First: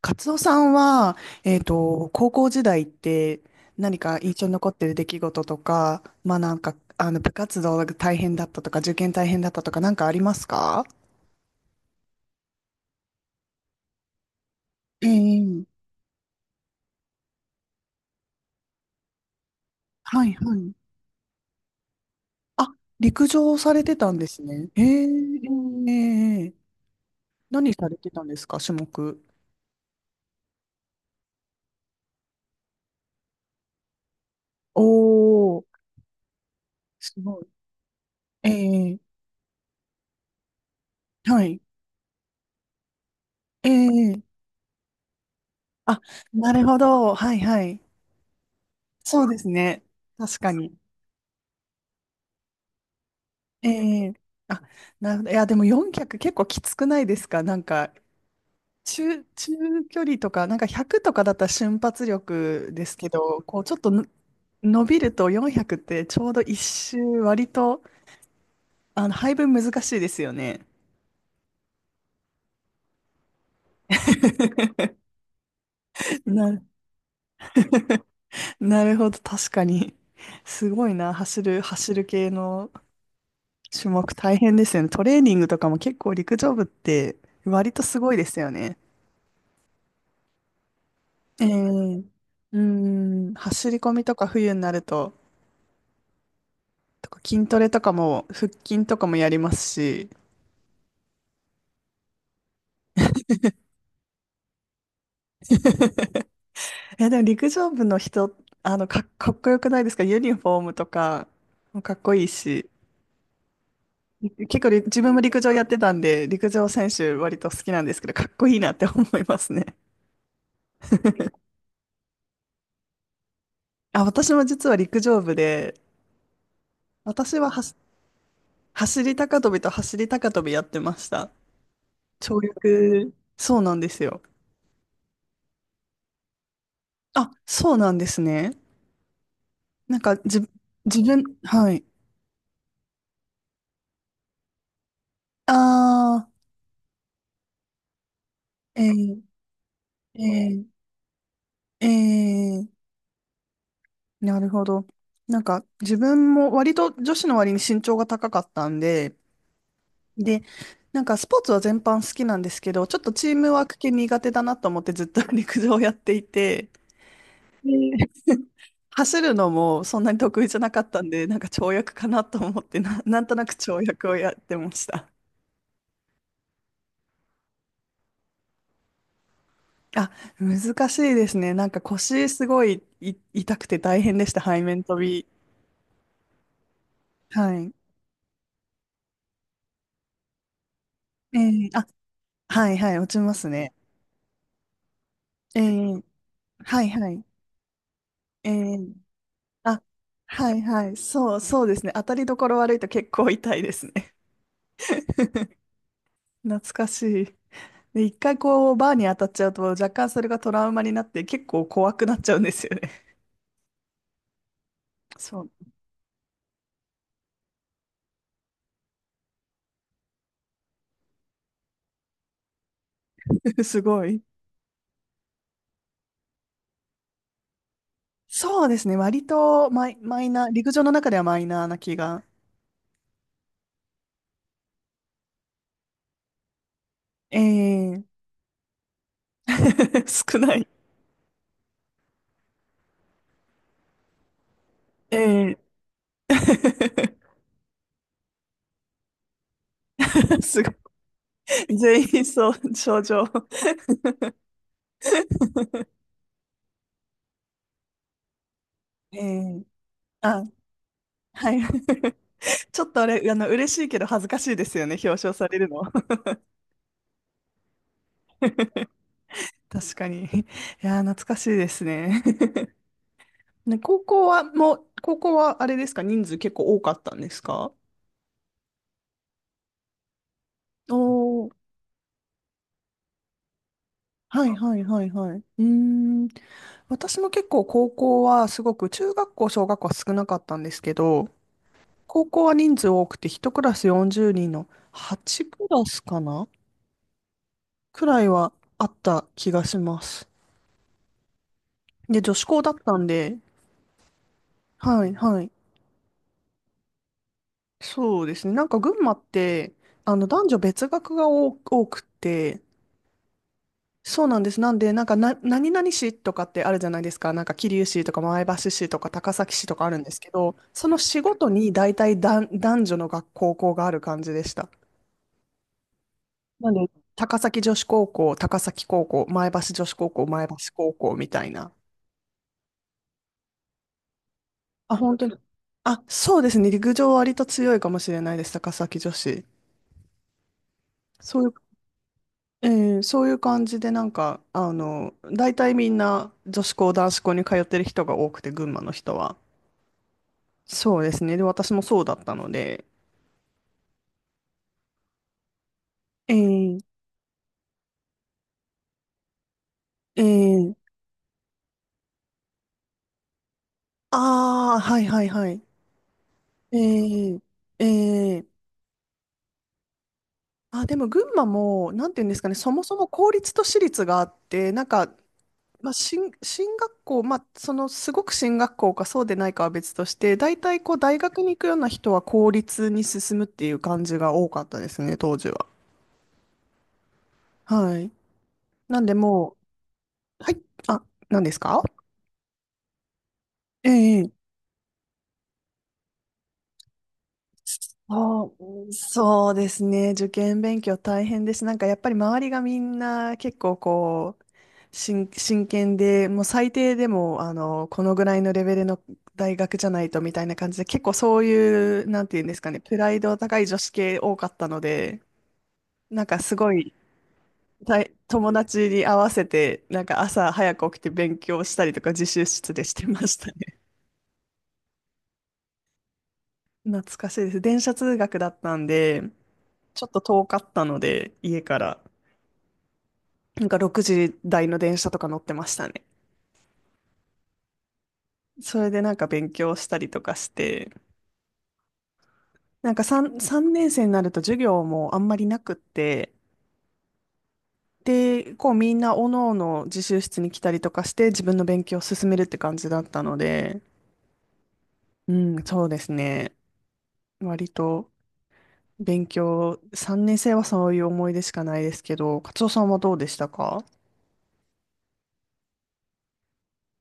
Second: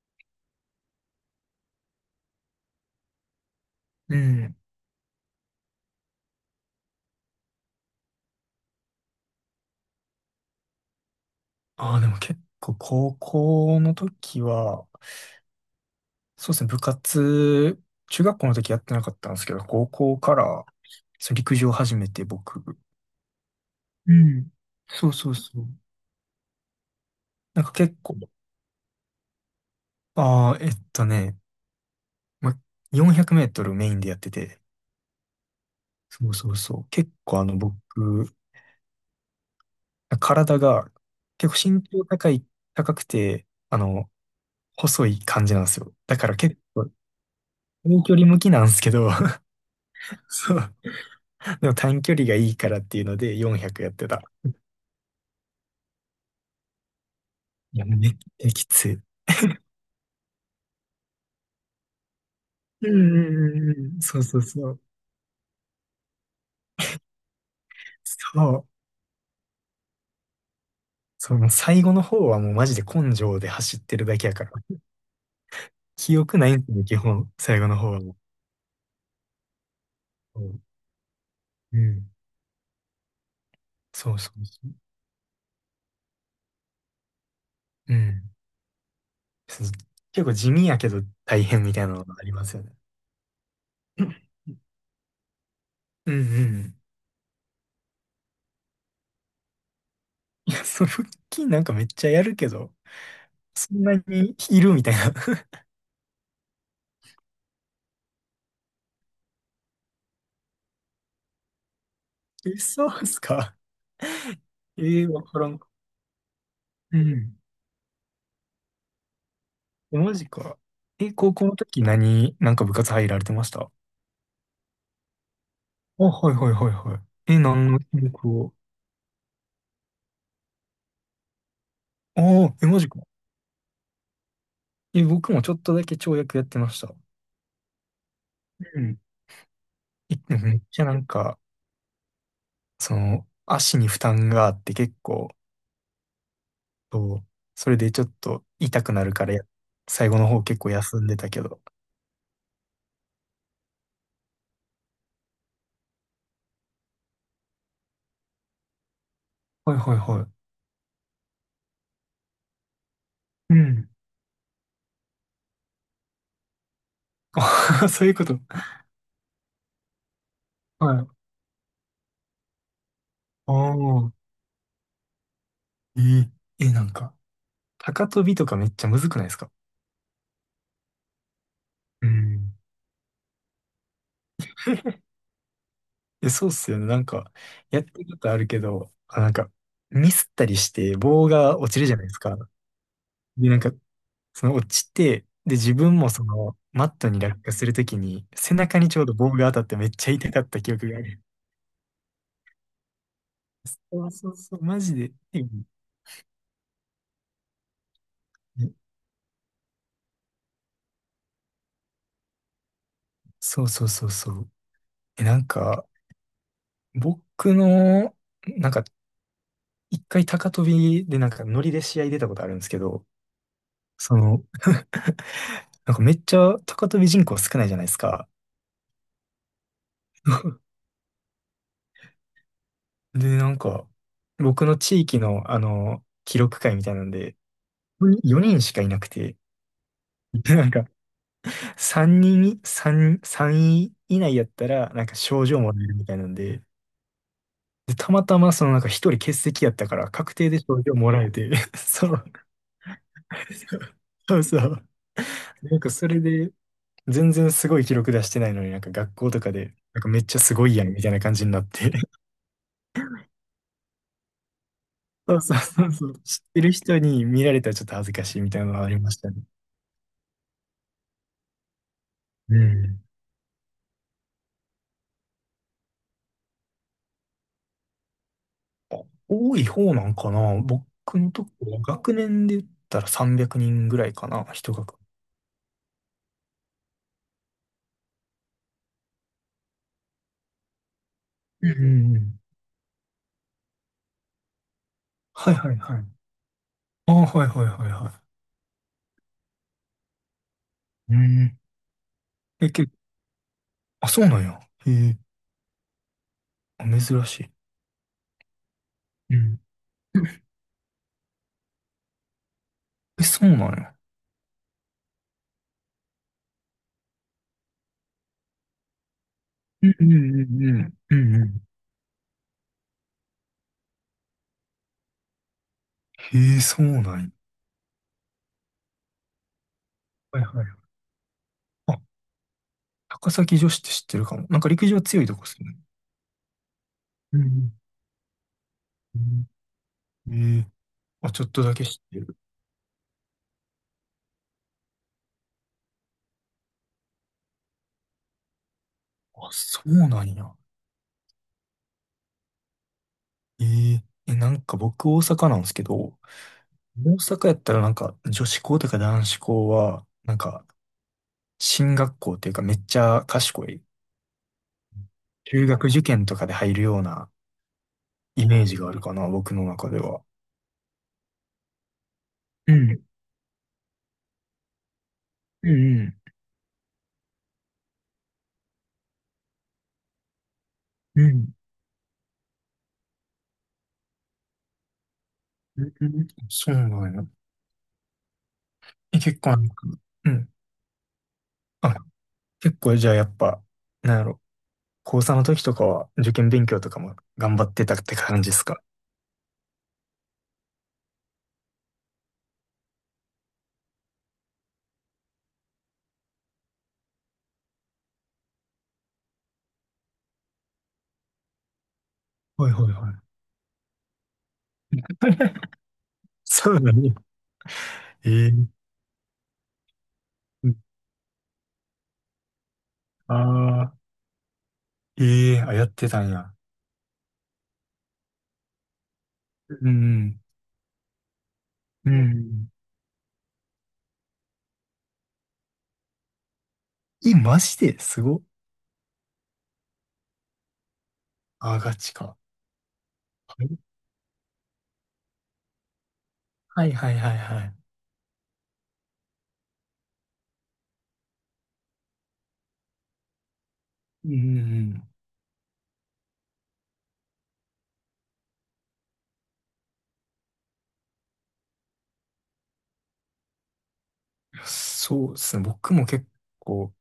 カツオさんは、高校時代って何うか印象にん。残ってる出来事とか、部活動が大変だったとか、受験大変だったとか、なんかありますか？ああ、でも結構高校の時は、ええ、そうですね、部活、中学校の時やってなかったんですけど、高校はいかはらい。そう陸上を始めて僕、あ、陸上されてたうんですん。ね。えええそうそうそう。えええ。なん何かされ結て構、たんですか、種目？ああ、ま、400メートルメインでやってて、おー、そうそうそう、結すご構い。僕、ええ、体がは結い。構身長高い、高くて、ええ、細い感じなんですよ。あ、だからな結るほ構ど。はいはい。遠距離向きなんですけど、そうですね。確かそに。う。でも短距離がいいからっていうのでえ400やってえ、た。あ、なるほど。いや、でも400結構きつくないですか、なんいや、か、めっちゃきつい。中距離とか、なんか100とかだったら瞬発力でうすけんうど、んこう、ちうょっんとうん。のそうそうそう。伸びると400ってちょうど一周割と、そう。配分難しいですよね。その最後の方はもうマジで根性で走ってるだけやから。記憶ないな、んですよね、基本。最後の方はもなるほど、確かに。う。すごいな、う走るん。系の種目そうそ大う変そでう。すよね。トレーニングとかも結構陸上部って割とうすごいでん。すよね。そう、結構地味やけど大ええ、変みたいなうのがありますよね。ん、走り込うみとかん冬になると、うん。とか筋トレとかも、腹筋とかもやりますし、いや、その腹筋なんかめっちゃやるけど、そんなにいるみたいな。え、でも陸上部の人、かっこよくないですかユニフォームとかもかっこいい え、し、そうっすか？結構自分もわ陸から上ん。やってたんで、陸上選う手割ん。と好きなんですけど、かっこいいなって思いますね。マジか。え、高校の時なんか部活入られてました？あ、私も実は陸上部で、あ、はいはいはいはい。私え、はは何しの種目を？走り高跳びやってました。あ跳あ、え、マジか。躍、そうなんですよ。え、僕もちょっとだけ跳躍やってました。あ、そうなんですね。うん。なんか、え、でもめっちゃな自ん分、か、はい。足に負担があって結構、ああ、そう、それでちょっとえ痛くなるー、からや、最後の方結え構休んでたけど。ー、えー、なるほど。なんか、自分も割と女子の割に身長が高かったんで、はいはいはで、い。なんかスポーツは全般好きなんですけど、ちょっとチームうワークん。系苦手だなと思ってずっと 陸上をやっていて、あ そでういうこと。走るのもそんなに得意じゃなかっはたい。んで、なんか跳躍かなと思って、なんとなあく跳躍あ、をやってました。えーえ、なんか、高跳びとかめっちゃむずくないですか？あ、難しいですね。なんかう腰すん。ごい、い痛くて大変でした。背面飛び。え、そうっすよね。なんか、はい。やってることあるけど、あ、なんか、ミスったりして、棒えがえ、落ちあ、るじゃないですか。はいはい、落ちますで、なんか、ね。その落ちて、で、え自分え、もその、はマいットはにい。落下するときに、え背え、中にちょうど棒が当たってあ、めっちゃ痛かっはたい記は憶い。がある。そう、そうですね。当たりどころ悪いと結構痛いですそうね。そうそう、マジで。う ん、懐かしい。で、一回こう、バーに当たっちゃうと、若干それがトラウマになって、結構怖くなっちゃうんですよね。そうそうそうそう。え、なんそか、僕の、なんか、一回高跳びで、なんか、ノリで試合出たことあるんですけど、う。すごそい。の、なんかめっちゃ高跳び人口少ないじゃないですか。そうですね。割とマイナー、陸上の中ではマイナーな気が。で、なんか、僕の地域の、記録会みたいなんで、ええ。 4人しかいなくて、少 なでない。んか、3人、3、3位以内やったら、なんか賞ええ。 状もらえるみたいなんで、で、たまたまそのなんか1人欠席やったから、確定ですご賞い。状もらえて、全そ員う、そう、症状。そうそう。なんかそ れで、全然すごい記録出してないのになんか学え校とかえ、で、なんかめっちゃあ、すごいやんみたいな感じはにい。なって、ちょっとあれ、嬉しいけど恥ずかしいですよね、表 彰そうさそれうるの。そうそう、知ってる人に見られたらちょっと恥ずかしいみたいなのは ありましたね。確かに。いやー、懐かしいですね。う ん。ね、高校はあれですか、人数結構多かったんですか？あ、多い方なんかな。僕のとおこー、は学年で言ったら300人ぐらいかはな。いはいはいはい。うーん。私も結構高校はすごく中学校、小学校は少なかったんですけど、うんうんう高ん。校は人数多くて、1クラス40人の8はいクはいラはスい。かなああ、はいはいはいくらはいはあった気がします。い。うん。で、女子校え、だったんで、あ、そうなんや。へはい、え。はい。あ、珍しい。そうですね。なんか群馬っうん。て、男女別学が多くて、え、そうなんや。そうなんです。なんで、なんかな、何々市とかってあるじゃないですか。なんか桐生市とか前橋市とか高崎市とかうあんるんうでんすけうど、んうそん。のう市んごうとん。に大体男女の学校がある感じでした。へえ、なんで、そうなんや。高崎女子高校、高崎高校、前橋女子高校、はい前橋はい。高校みたいな。あ、高崎女子って知ってるかも。なんか陸あ、上本強当いとに。こっすよね。あ、そうですね。陸上割うんとう強いかもしれないです。高崎女子。んうん。ええ。あ、そちょういっう、とだけ知ってる。えーそういう感じで、なんか、大体みんな女子校、男子校に通ってる人が多くて、群馬の人は。あ、そうなんや。そうですね。で、私もそうだったので。えーえ、なんか僕大阪なんですけど、えー、大阪やったらなんか女子校とか男子校は、えなんかー、進学校っていうかめっちゃ賢い、ああ、はいはいはい。中学受験とかで入えるようなー、えーイメージがあるかな、僕の中では。あ、でも群馬も、なんていうんですかね、そうもそん、も公立と私立があって、なんか、うん、うん、進学校、すごく進学校かそうでないかは別として、大体こう、大学に行くような人は公立に進むっていう感じが多かったですね、当時は。うん、うん。そうなんや。はい。なんでえ、結構もなんか、うう、ん。はい、あ、何ですか？あ、結構じゃあやっぱ、なんやえろ、え、高三の時とかは受験勉強とかも頑張ってたって感じそですか？う、そうですね。受験勉強大変です。なんかやっぱり周りがみんな結構こう、真剣で、もう最低でも、このぐらいのレベルの大学じゃないとみたいな感じで、結構そういう、なんていうんですはかいね、はいプはライい。ド 高い女子系多かったので、なんかすごそうだい、ね。たいえ友ー、達に合わせて、なんか朝早く起きて勉強したりとか自習室でしてましたね。あ、ええ、あ、やってたんや。懐かしいです。電車通学だったんで、うちょっとん。遠かったので、家から、うん。なんか6時台の電車とか乗ってましたね。え、マジですごっ。それでなんか勉強したりとかして、あ、ガチか。なんか 3年生になると授業もあんまりなくって、はいはいはいはいはい。で、こうみんなおのおの自習室に来たりとかして自分の勉強を進めるって感じだったので、うん。うん、そうですね。割と勉強、3年生はそういう思い出しかないですけど、カツオさんはどうでしたか？そうですね。僕も結構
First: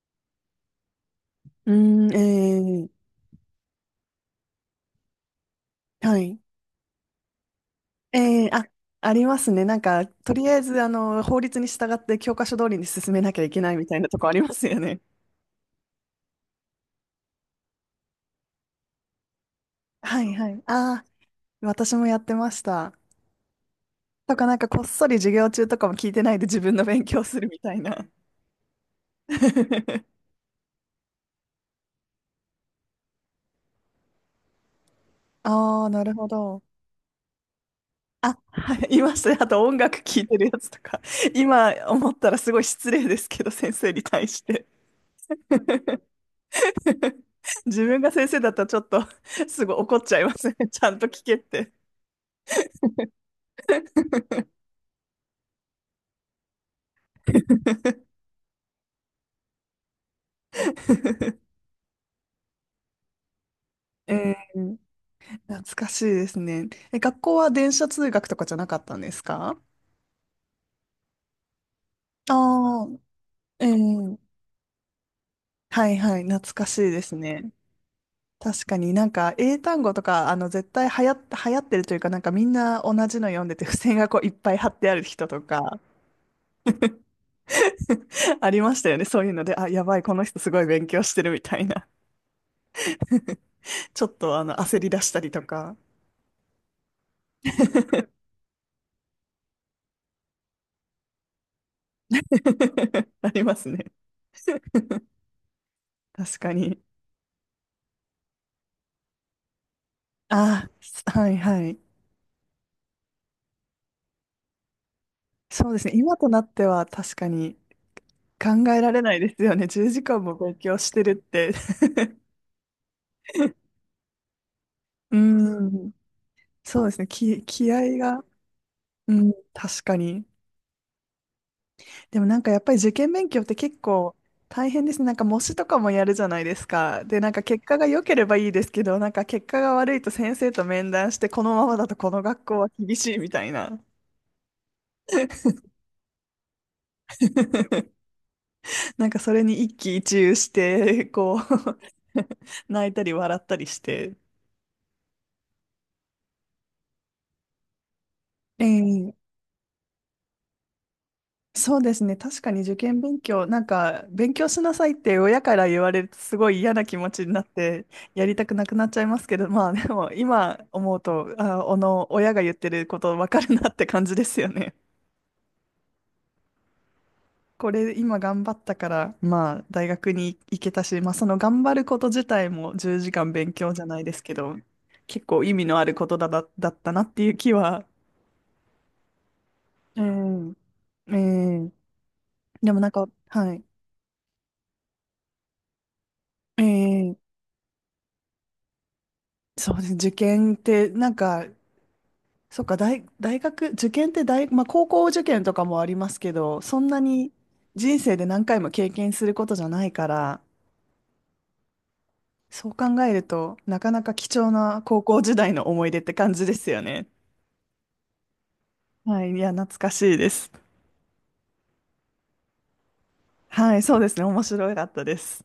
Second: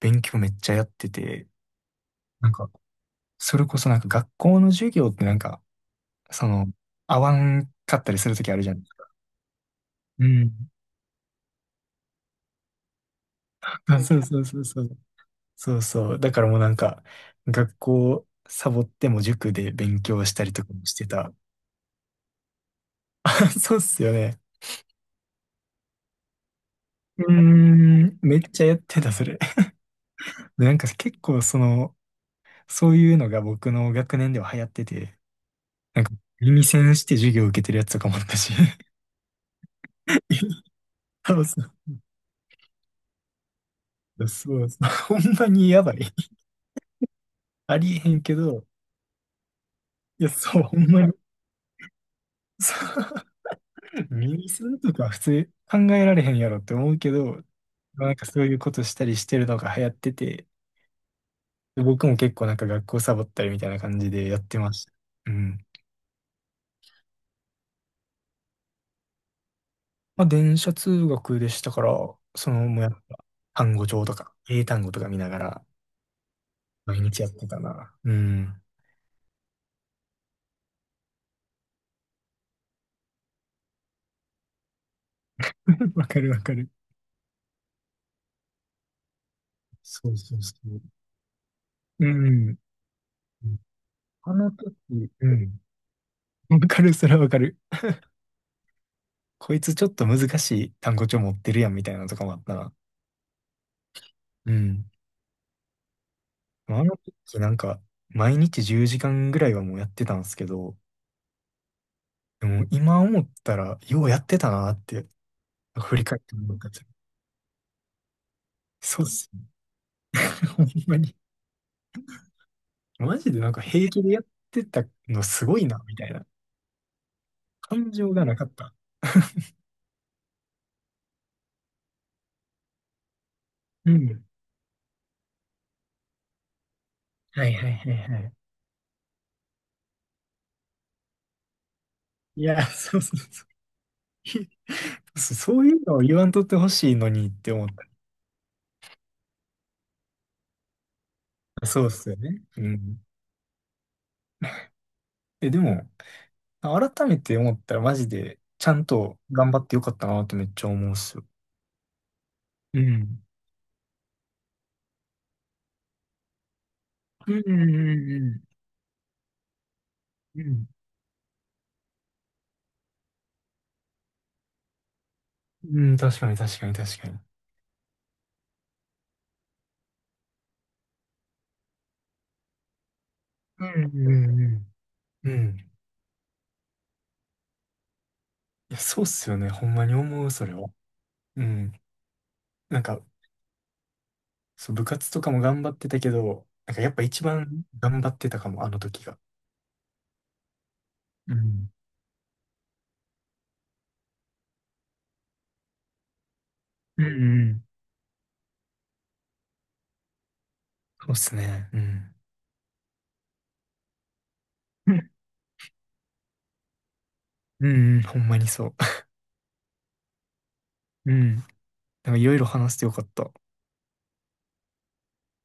勉強めっちゃやってて、うーなんか、ん、えそれこそなんか学校の授業ってなんか、はい。その、合わんかったりするとええ、きあるあ、じゃないですか。ありますね。なんか、うとりあえん。ず、法律に従って教科書通りに進めなきゃいけないあ、みたいなそとうこあそりうまそうすよそう。ね。そうそう。だからもうなんか、学校サボっても塾で 勉は強しいたはりい。とかもしああ、てた。私もやってました。そうっすよとね。か、なんか、こっそり授業中とかも聞いてないで自分の勉う強ーするみたいな。ん、めっちゃやってた、それ。で、なんか結構そういうのが僕の学年では流行ってて、ああ、ななんかるほど。耳栓して授業受けてるやつとかもあっあ、た し。はい、いましたね。あと、音楽聴いてるや つとか。そうそ今思ったらすごい失礼ですけど、先生に対う。しそて。うそう。ほんまにやばい。あ自りえ分へがん先け生だったらど、ちょっとすぐ怒っちゃいいや、ますね。そう、ほちんゃんまとに。聞けって。そう。耳栓とか普通考えられへんやろって思うけど、なんかそういうことしたりしてるのが流行ってて、で僕も結構なんか学校サボったりみたいな感じでえやってまー、した。うん。懐かしいですね。え、学校は電車通学とかじゃなかったんですか？まあ、電車通学でしたから、もうああやっー、ぱ、え単語帳とー、か、英単語とか見ながら、はいはい、懐かしい毎です日やってね。たな。うん。確かになんか英単語とか、絶対流行ってるというか、なんかみんな同じの読んでて、付箋がこういっぱい貼ってある人とか、わかるわかる。ありましたよね。そういうので、あ、やばい、そこうのそ人うすそごいう。勉強してるみたいな。うん。ちょっあとの時、焦り出したうりとん。か。わかる、それはわかる。こいつちょっと難しい単語帳持ってるやんみたいなのとかもあったな。ありますね。うん。確かに。あの時なんか、毎日10時間ぐらいはもうやってたんですけあど、あ、はいはい。でも今思ったら、ようやってたなって、そうですね。振り今返っとてなっもらってた。は確かに考えられそうっないすでね。すよね。10時間も 勉ほん強しまてるっに。て。マジでなんか 平気でやってたうのすごいな、ん。みたいな。そうですね。気感合情が。がなかった。うん。確かに。でもなんかやっぱり受験勉強って結う構ん。大変ですね。なんか模試とかもやるじゃないですか。で、なんかはい結はい果がはい良けはれい。ばいいですけど、なんか結果が悪いと先生と面談して、このままだとこのい学校や、は厳そうしそいうみたそいな。う。そうそういうのを言わんとってほしいのにって思っ なんかそれに一喜一憂して、こた。う そうっすよね。う泣いん。たり笑ったりして。え、でも、改めて思ったらマジで、ちゃんえとえ、頑張ってよかったなってめっちゃ思うっすよ。そうですね。確かに受う験勉ん。強、なんか勉強しなさいって親から言われるとすごい嫌な気持ちにうなんってうやりんたくなくなっちゃいますけど、まあでもうんう今ん。思うと、あ、あの親が言ってることわかるなって感じですよね。うん、うん、確かに確かに確かに。これ今頑張ったから、まあ大学に行けたし、まあその頑張ること自体も10時間勉う強じんゃうないですけんど、結うん。う構意味ん。のあることだったなっていう気は。いや、そうっすよね。ほんまにう思う、そん。れは。えうえ、ん。でなもんなんか、か、はい。そう、部活とかも頑張ってたけど、なんかやっぱえ一え、番頑張ってたかも、あの時が。そうですね。受験って、なんうか、ん。そっか、大学、受験ってまあ高校受験とかもありますけど、そんなうんにうん。人生で何回も経験することじゃないから、そうっすね。うん。そう考えると、なかなか貴重なう高校時代の思い出って感じですよね。んうん。ほんまにそう。はい。いや、懐かしいです。うん。なんかいろいろ話してよかった。はい。そうですね。面白かったです。